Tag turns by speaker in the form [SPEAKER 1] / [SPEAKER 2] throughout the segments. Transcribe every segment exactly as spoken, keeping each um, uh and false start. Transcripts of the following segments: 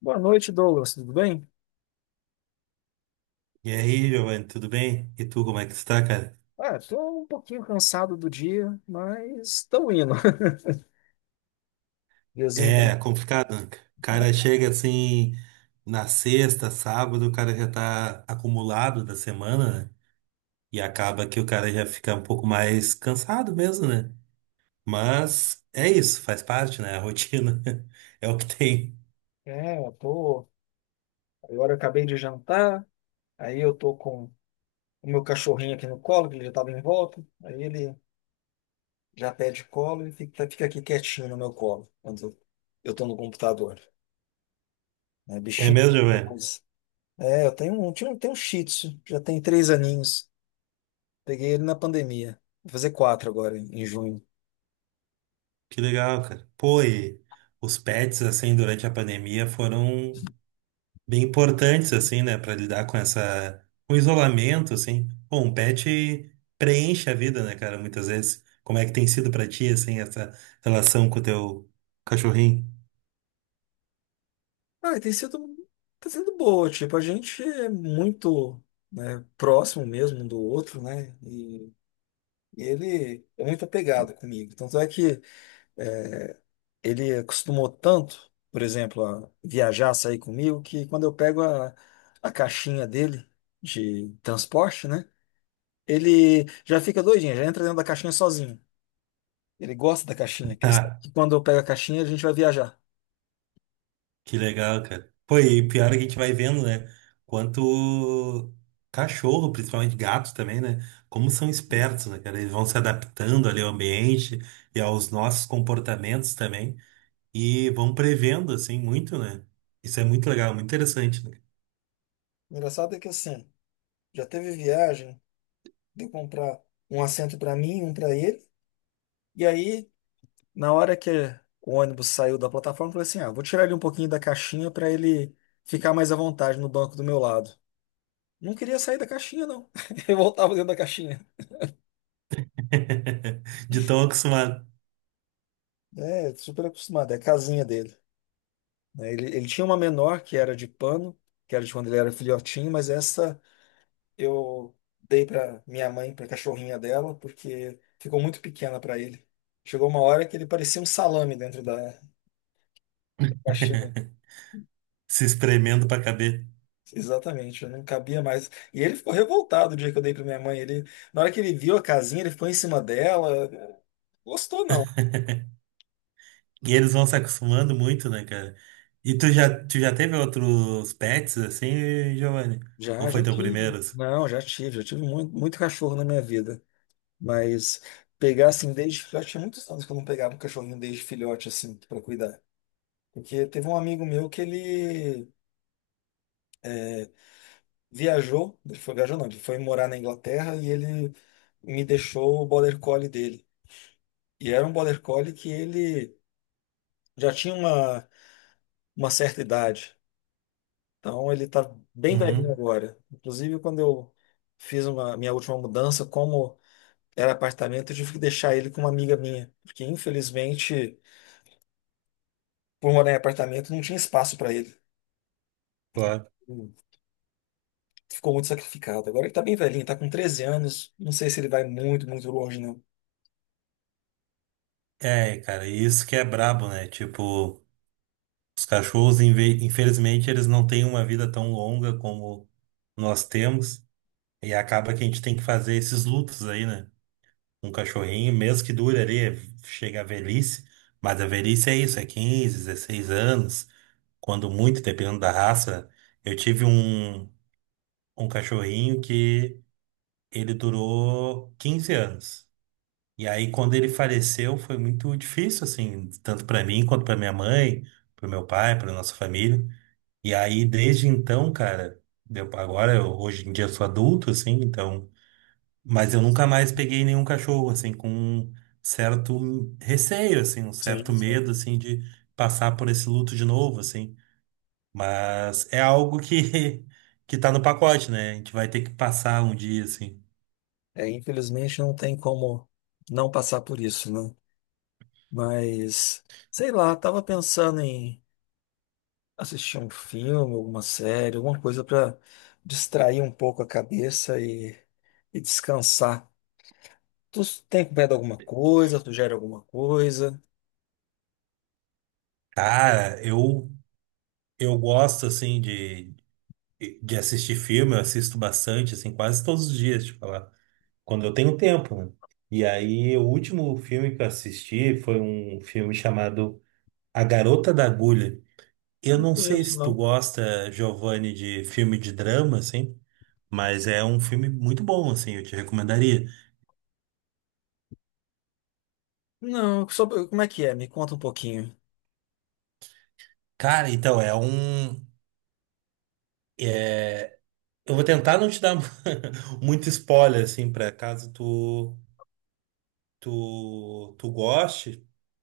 [SPEAKER 1] Boa noite, Douglas. Tudo bem?
[SPEAKER 2] E aí, Giovanni, tudo bem? E tu, como é que tu tá, cara?
[SPEAKER 1] Ah, tô um pouquinho cansado do dia, mas estou indo. Diazinho,
[SPEAKER 2] É complicado, né? O cara chega assim na sexta, sábado, o cara já tá acumulado da semana, né? E acaba que o cara já fica um pouco mais cansado mesmo, né? Mas é isso, faz parte, né? A rotina é o que tem.
[SPEAKER 1] né? É, eu tô. Agora eu acabei de jantar, aí eu tô com o meu cachorrinho aqui no colo, que ele já estava em volta. Aí ele já pede colo e fica, fica aqui quietinho no meu colo, quando eu tô no computador. É,
[SPEAKER 2] É
[SPEAKER 1] bichinho.
[SPEAKER 2] mesmo, Giovanni?
[SPEAKER 1] Mas- é, eu tenho um, tinha um- tenho um Shih Tzu, já tem três aninhos. Peguei ele na pandemia. Vou fazer quatro agora, em em junho.
[SPEAKER 2] Que legal, cara. Pô, e os pets, assim, durante a pandemia foram bem importantes, assim, né, para lidar com essa, com o isolamento, assim. Pô, um pet preenche a vida, né, cara, muitas vezes. Como é que tem sido pra ti, assim, essa relação com o teu cachorrinho?
[SPEAKER 1] Ah, tem sido, tá sendo boa, tipo, a gente é muito, né, próximo mesmo um do outro, né, e ele é muito apegado comigo, tanto é que é, ele acostumou tanto, por exemplo, a viajar, sair comigo, que quando eu pego a, a caixinha dele de transporte, né, ele já fica doidinho, já entra dentro da caixinha sozinho, ele gosta da caixinha, que ele sabe
[SPEAKER 2] Ah,
[SPEAKER 1] que quando eu pego a caixinha a gente vai viajar.
[SPEAKER 2] que legal, cara. Pô, e pior é que a gente vai vendo, né, quanto cachorro, principalmente gatos também, né, como são espertos, né, cara, eles vão se adaptando ali ao ambiente e aos nossos comportamentos também e vão prevendo, assim, muito, né. Isso é muito legal, muito interessante, né?
[SPEAKER 1] O engraçado é que assim, já teve viagem de comprar um assento para mim, um para ele. E aí, na hora que o ônibus saiu da plataforma, eu falei assim: ah, vou tirar ele um pouquinho da caixinha para ele ficar mais à vontade no banco do meu lado. Não queria sair da caixinha, não. Eu voltava dentro da caixinha.
[SPEAKER 2] De tão acostumado,
[SPEAKER 1] É, super acostumado, é a casinha dele. Né? Ele, ele tinha uma menor que era de pano, que era de quando ele era filhotinho, mas essa eu dei para minha mãe, para cachorrinha dela, porque ficou muito pequena para ele. Chegou uma hora que ele parecia um salame dentro da da caixinha.
[SPEAKER 2] se espremendo pra caber.
[SPEAKER 1] Exatamente, eu não cabia mais. E ele ficou revoltado o dia que eu dei pra minha mãe. Ele, na hora que ele viu a casinha, ele ficou em cima dela. Gostou, não.
[SPEAKER 2] E eles vão se acostumando muito, né, cara? E tu já, tu já teve outros pets assim, Giovanni? Ou
[SPEAKER 1] Já,
[SPEAKER 2] foi
[SPEAKER 1] já
[SPEAKER 2] teu
[SPEAKER 1] tive.
[SPEAKER 2] primeiro assim?
[SPEAKER 1] Não, já tive, já tive muito, muito cachorro na minha vida. Mas pegar assim desde filhote, tinha muitos anos que eu não pegava um cachorrinho desde filhote, assim, pra cuidar. Porque teve um amigo meu que ele viajou, ele foi viajou, não, ele foi morar na Inglaterra e ele me deixou o border collie dele. E era um border collie que ele já tinha uma, uma certa idade. Então ele tá bem velhinho
[SPEAKER 2] Uhum,
[SPEAKER 1] agora. Inclusive, quando eu fiz uma minha última mudança, como era apartamento, eu tive que deixar ele com uma amiga minha, porque infelizmente, por morar em apartamento, não tinha espaço para ele.
[SPEAKER 2] claro.
[SPEAKER 1] Hum, Ficou muito sacrificado. Agora ele tá bem velhinho, tá com treze anos, não sei se ele vai muito, muito longe, não.
[SPEAKER 2] É, cara, e isso que é brabo, né? Tipo, os cachorros, inve- infelizmente, eles não têm uma vida tão longa como nós temos. E acaba que a gente tem que fazer esses lutos aí, né? Um cachorrinho, mesmo que dure ali, chega a velhice, mas a velhice é isso, é quinze dezesseis anos, quando muito, dependendo da raça. Eu tive um, um cachorrinho que ele durou quinze anos. E aí, quando ele faleceu, foi muito difícil, assim, tanto para mim quanto para minha mãe, para meu pai, para nossa família. E aí, desde então, cara, deu, agora, eu, hoje em dia, eu sou adulto, assim, então. Mas eu nunca mais peguei nenhum cachorro, assim, com um certo receio, assim, um certo
[SPEAKER 1] Sim, sim.
[SPEAKER 2] medo, assim, de passar por esse luto de novo, assim. Mas é algo que, que tá no pacote, né? A gente vai ter que passar um dia, assim.
[SPEAKER 1] É, infelizmente não tem como não passar por isso, né? Mas sei lá, tava pensando em assistir um filme, alguma série, alguma coisa para distrair um pouco a cabeça e, e descansar. Tu tem acompanhado alguma coisa? Tu gera alguma coisa?
[SPEAKER 2] Cara, eu, eu gosto, assim, de, de assistir filme, eu assisto bastante, assim, quase todos os dias, tipo, lá, quando eu tenho tempo, né? E aí, o último filme que eu assisti foi um filme chamado A Garota da Agulha. Eu
[SPEAKER 1] Não
[SPEAKER 2] não sei
[SPEAKER 1] conheço,
[SPEAKER 2] se tu
[SPEAKER 1] não.
[SPEAKER 2] gosta, Giovanni, de filme de drama, assim, mas é um filme muito bom, assim, eu te recomendaria.
[SPEAKER 1] Não, sobre, como é que é? Me conta um pouquinho.
[SPEAKER 2] Cara, então, é um. é- eu vou tentar não te dar muito spoiler, assim, pra caso tu, tu, tu goste,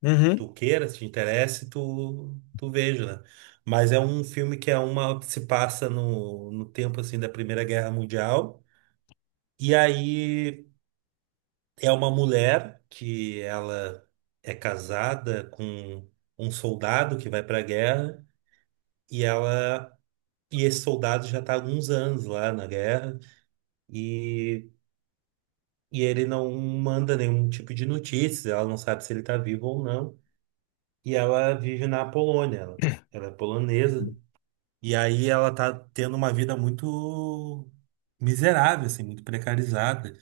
[SPEAKER 1] Uhum.
[SPEAKER 2] tu queira, se te interesse, tu, tu veja, né? Mas é um filme que é uma. Que se passa no, no tempo, assim, da Primeira Guerra Mundial. E aí. É uma mulher que ela é casada com um soldado que vai para a guerra e ela e esse soldado já está há alguns anos lá na guerra e, e ele não manda nenhum tipo de notícias, ela não sabe se ele está vivo ou não. E ela vive na Polônia, ela, ela é polonesa e aí ela está tendo uma vida muito miserável, assim, muito precarizada.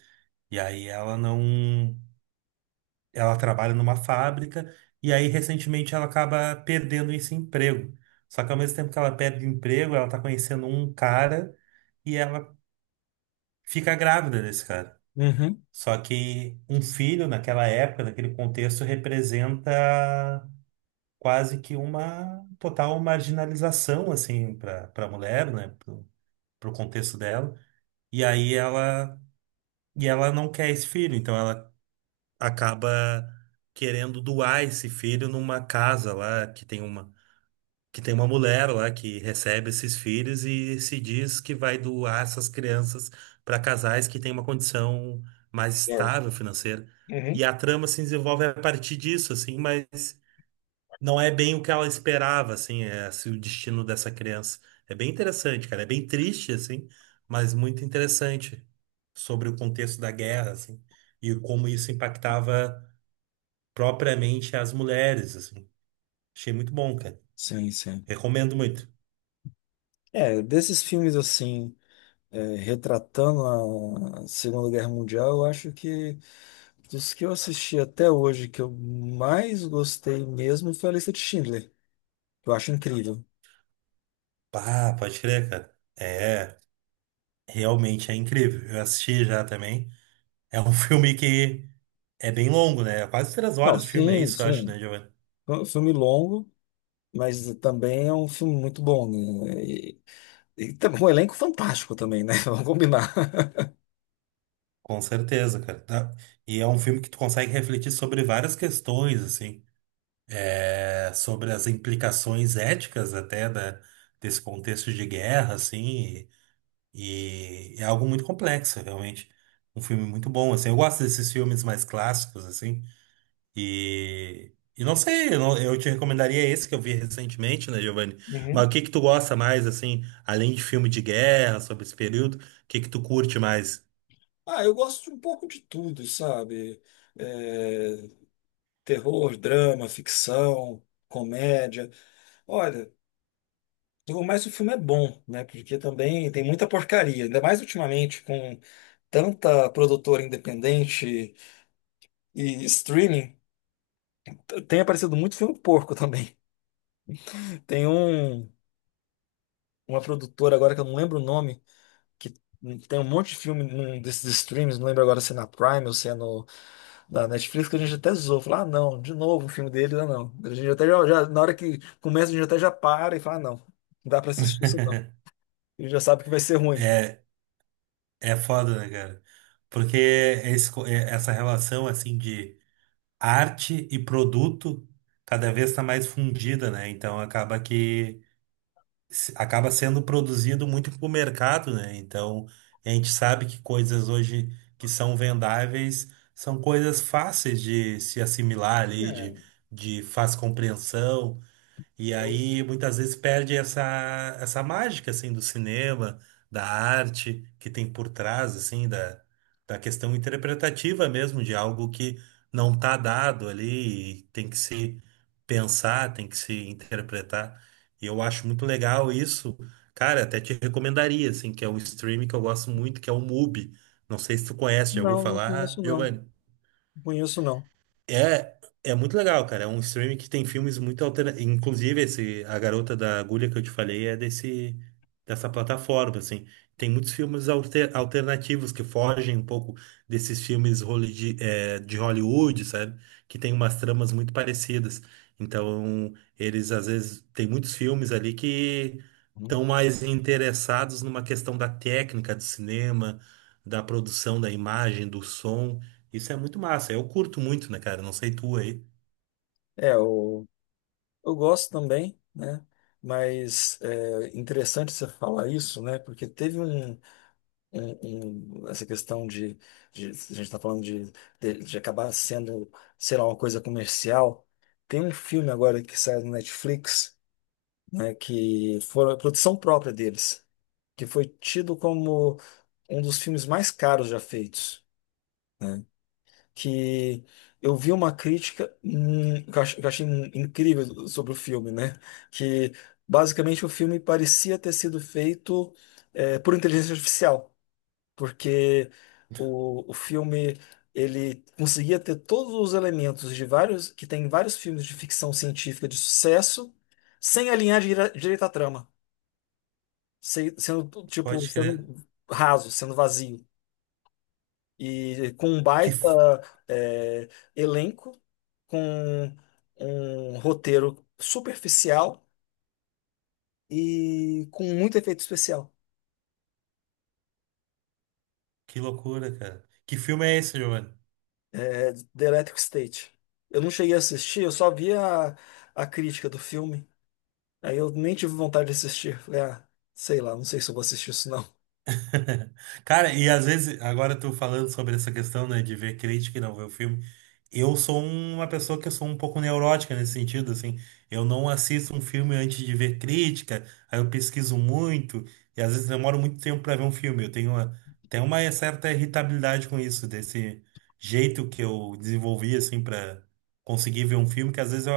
[SPEAKER 2] E aí ela não ela trabalha numa fábrica e aí recentemente ela acaba perdendo esse emprego. Só que ao mesmo tempo que ela perde o emprego, ela tá conhecendo um cara e ela fica grávida desse cara.
[SPEAKER 1] Uhum.
[SPEAKER 2] Só que um filho naquela época, naquele contexto, representa quase que uma total marginalização assim para para a mulher, né, pro, pro contexto dela. E aí ela e ela não quer esse filho, então ela acaba querendo doar esse filho numa casa lá que tem uma que tem uma mulher lá que recebe esses filhos e se diz que vai doar essas crianças para casais que têm uma condição mais
[SPEAKER 1] É.
[SPEAKER 2] estável financeira.
[SPEAKER 1] Uhum.
[SPEAKER 2] E a trama se desenvolve a partir disso, assim, mas não é bem o que ela esperava, assim, é, assim, o destino dessa criança. É bem interessante, cara. É bem triste, assim, mas muito interessante sobre o contexto da guerra, assim, e como isso impactava propriamente às mulheres, assim. Achei muito bom, cara.
[SPEAKER 1] Sim, sim.
[SPEAKER 2] Recomendo muito.
[SPEAKER 1] É, desses filmes assim, é, retratando a Segunda Guerra Mundial, eu acho que dos que eu assisti até hoje, que eu mais gostei mesmo foi a Lista de Schindler. Eu acho incrível.
[SPEAKER 2] Pá, pode crer, cara. É, realmente é incrível. Eu assisti já também. É um filme que é bem longo, né? É quase três
[SPEAKER 1] Não,
[SPEAKER 2] horas de filme, é
[SPEAKER 1] sim,
[SPEAKER 2] isso, eu acho,
[SPEAKER 1] sim.
[SPEAKER 2] né, Giovanni?
[SPEAKER 1] É um filme longo, mas também é um filme muito bom, né? E, e também um elenco fantástico também, né? Vamos combinar.
[SPEAKER 2] Com certeza, cara. Tá? E é um filme que tu consegue refletir sobre várias questões, assim, é, sobre as implicações éticas até da, desse contexto de guerra, assim. E é algo muito complexo, realmente. Um filme muito bom, assim. Eu gosto desses filmes mais clássicos, assim. E, e não sei, eu, não- eu te recomendaria esse que eu vi recentemente, né, Giovanni? Mas
[SPEAKER 1] Uhum.
[SPEAKER 2] o que que tu gosta mais, assim, além de filme de guerra, sobre esse período, o que que tu curte mais?
[SPEAKER 1] Ah, eu gosto de um pouco de tudo, sabe? É, terror, drama, ficção, comédia. Olha, o mais o filme é bom, né? Porque também tem muita porcaria, ainda mais ultimamente com tanta produtora independente e streaming, t- tem aparecido muito filme porco também. Tem um. Uma produtora agora que eu não lembro o nome, que tem um monte de filme num desses streams, não lembro agora se é na Prime ou se é no, na Netflix, que a gente até zoou, falou, ah, não, de novo um filme dele, ah, não. A gente até já, já- na hora que começa, a gente até já para e fala, ah, não, não dá pra assistir isso não. Ele já sabe que vai ser ruim.
[SPEAKER 2] É, é foda, né, cara? Porque é esse co- é- essa relação, assim, de arte e produto cada vez está mais fundida, né? Então acaba que se- acaba sendo produzido muito para o mercado, né? Então, a gente sabe que coisas hoje que são vendáveis são coisas fáceis de se assimilar ali,
[SPEAKER 1] É,
[SPEAKER 2] de, de fácil compreensão. E
[SPEAKER 1] eu-
[SPEAKER 2] aí muitas vezes perde essa, essa mágica assim do cinema, da arte que tem por trás assim da, da questão interpretativa mesmo de algo que não está dado ali e tem que se pensar, tem que se interpretar. E eu acho muito legal isso. Cara, até te recomendaria assim, que é um streaming que eu gosto muito, que é o Mubi. Não sei se tu conhece, já ouviu
[SPEAKER 1] não, não
[SPEAKER 2] falar,
[SPEAKER 1] conheço não,
[SPEAKER 2] Giovanni?
[SPEAKER 1] não conheço não.
[SPEAKER 2] É, é muito legal, cara. É um streaming que tem filmes muito alternativos. Inclusive, esse, A Garota da Agulha que eu te falei é desse, dessa plataforma, assim. Tem muitos filmes alter- alternativos que fogem um pouco desses filmes roli- de, eh, de Hollywood, sabe? Que tem umas tramas muito parecidas. Então, eles às vezes tem muitos filmes ali que
[SPEAKER 1] Uhum.
[SPEAKER 2] estão mais interessados numa questão da técnica do cinema, da produção da imagem, do som. Isso é muito massa. Eu curto muito, né, cara? Não sei tu aí.
[SPEAKER 1] É, eu, eu gosto também, né? Mas é interessante você falar isso, né? Porque teve um. Em- em essa questão de, de- a gente está falando de, de, de acabar sendo, sei lá, uma coisa comercial. Tem um filme agora que saiu no Netflix, né, que foi a produção própria deles, que foi tido como um dos filmes mais caros já feitos, né? Que eu vi uma crítica hum, que eu ach- que eu achei incrível sobre o filme, né? Que basicamente o filme parecia ter sido feito eh, por inteligência artificial porque o, o filme ele conseguia ter todos os elementos de vários que tem em vários filmes de ficção científica de sucesso sem alinhar dire- direito à trama, se- sendo
[SPEAKER 2] Pode
[SPEAKER 1] tipo
[SPEAKER 2] crer.
[SPEAKER 1] sendo raso, sendo vazio e com um
[SPEAKER 2] Que,
[SPEAKER 1] baita
[SPEAKER 2] f-
[SPEAKER 1] é, elenco, com um roteiro superficial e com muito efeito especial.
[SPEAKER 2] que loucura, cara. Que filme é esse, Giovanni?
[SPEAKER 1] É, The Electric State. Eu não cheguei a assistir, eu só vi a, a crítica do filme. Aí eu nem tive vontade de assistir. Falei, ah, sei lá, não sei se eu vou assistir isso não.
[SPEAKER 2] Cara, e às vezes, agora tu falando sobre essa questão, né, de ver crítica e não ver o filme, eu sou uma pessoa que eu sou um pouco neurótica nesse sentido, assim, eu não assisto um filme antes de ver crítica, aí eu pesquiso muito, e às vezes demoro muito tempo pra ver um filme, eu tenho uma, tenho uma certa irritabilidade com isso, desse jeito que eu desenvolvi, assim, pra conseguir ver um filme, que às vezes eu,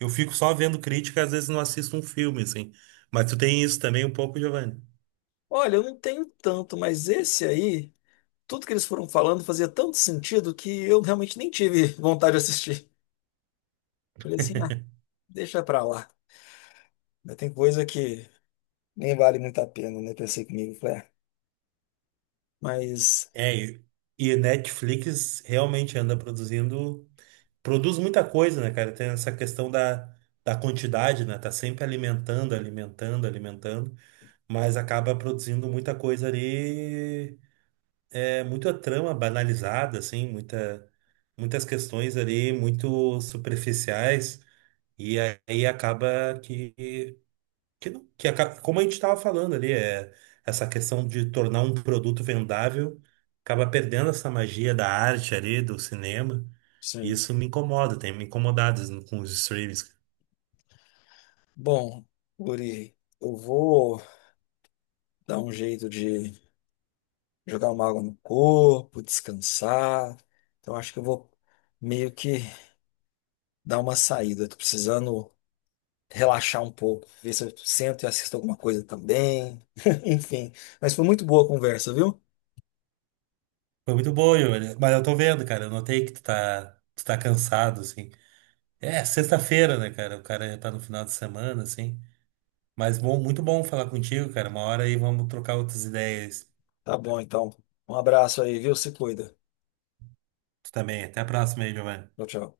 [SPEAKER 2] eu fico só vendo crítica, às vezes não assisto um filme, assim, mas tu tem isso também um pouco, Giovanni?
[SPEAKER 1] Olha, eu não tenho tanto, mas esse aí, tudo que eles foram falando fazia tanto sentido que eu realmente nem tive vontade de assistir. Falei assim, ah, deixa pra lá. Mas tem coisa que nem vale muito a pena, né? Pensei comigo, falei, ah, mas
[SPEAKER 2] É, e e Netflix realmente anda produzindo, produz muita coisa, né, cara? Tem essa questão da, da quantidade, né? Tá sempre alimentando, alimentando, alimentando, mas acaba produzindo muita coisa ali, é, muita trama banalizada, assim, muita, muitas questões ali muito superficiais, e aí acaba que que, não- que aca- como a gente estava falando ali, é, essa questão de tornar um produto vendável acaba perdendo essa magia da arte ali, do cinema. E
[SPEAKER 1] sim.
[SPEAKER 2] isso me incomoda, tem me incomodado com os streams.
[SPEAKER 1] Bom, Guri, eu vou dar um jeito de jogar uma água no corpo, descansar. Então acho que eu vou meio que dar uma saída. Tô precisando relaxar um pouco, ver se eu sento e assisto alguma coisa também. Enfim, mas foi muito boa a conversa, viu?
[SPEAKER 2] Foi muito bom, Yuri, mas eu tô vendo, cara, eu notei que tu tá, tu tá cansado, assim. É, sexta-feira, né, cara? O cara já tá no final de semana, assim. Mas bom, muito bom falar contigo, cara. Uma hora aí vamos trocar outras ideias.
[SPEAKER 1] Tá bom, então. Um abraço aí, viu? Se cuida.
[SPEAKER 2] Tu também. Até a próxima aí, Giovanni.
[SPEAKER 1] Tchau, tchau.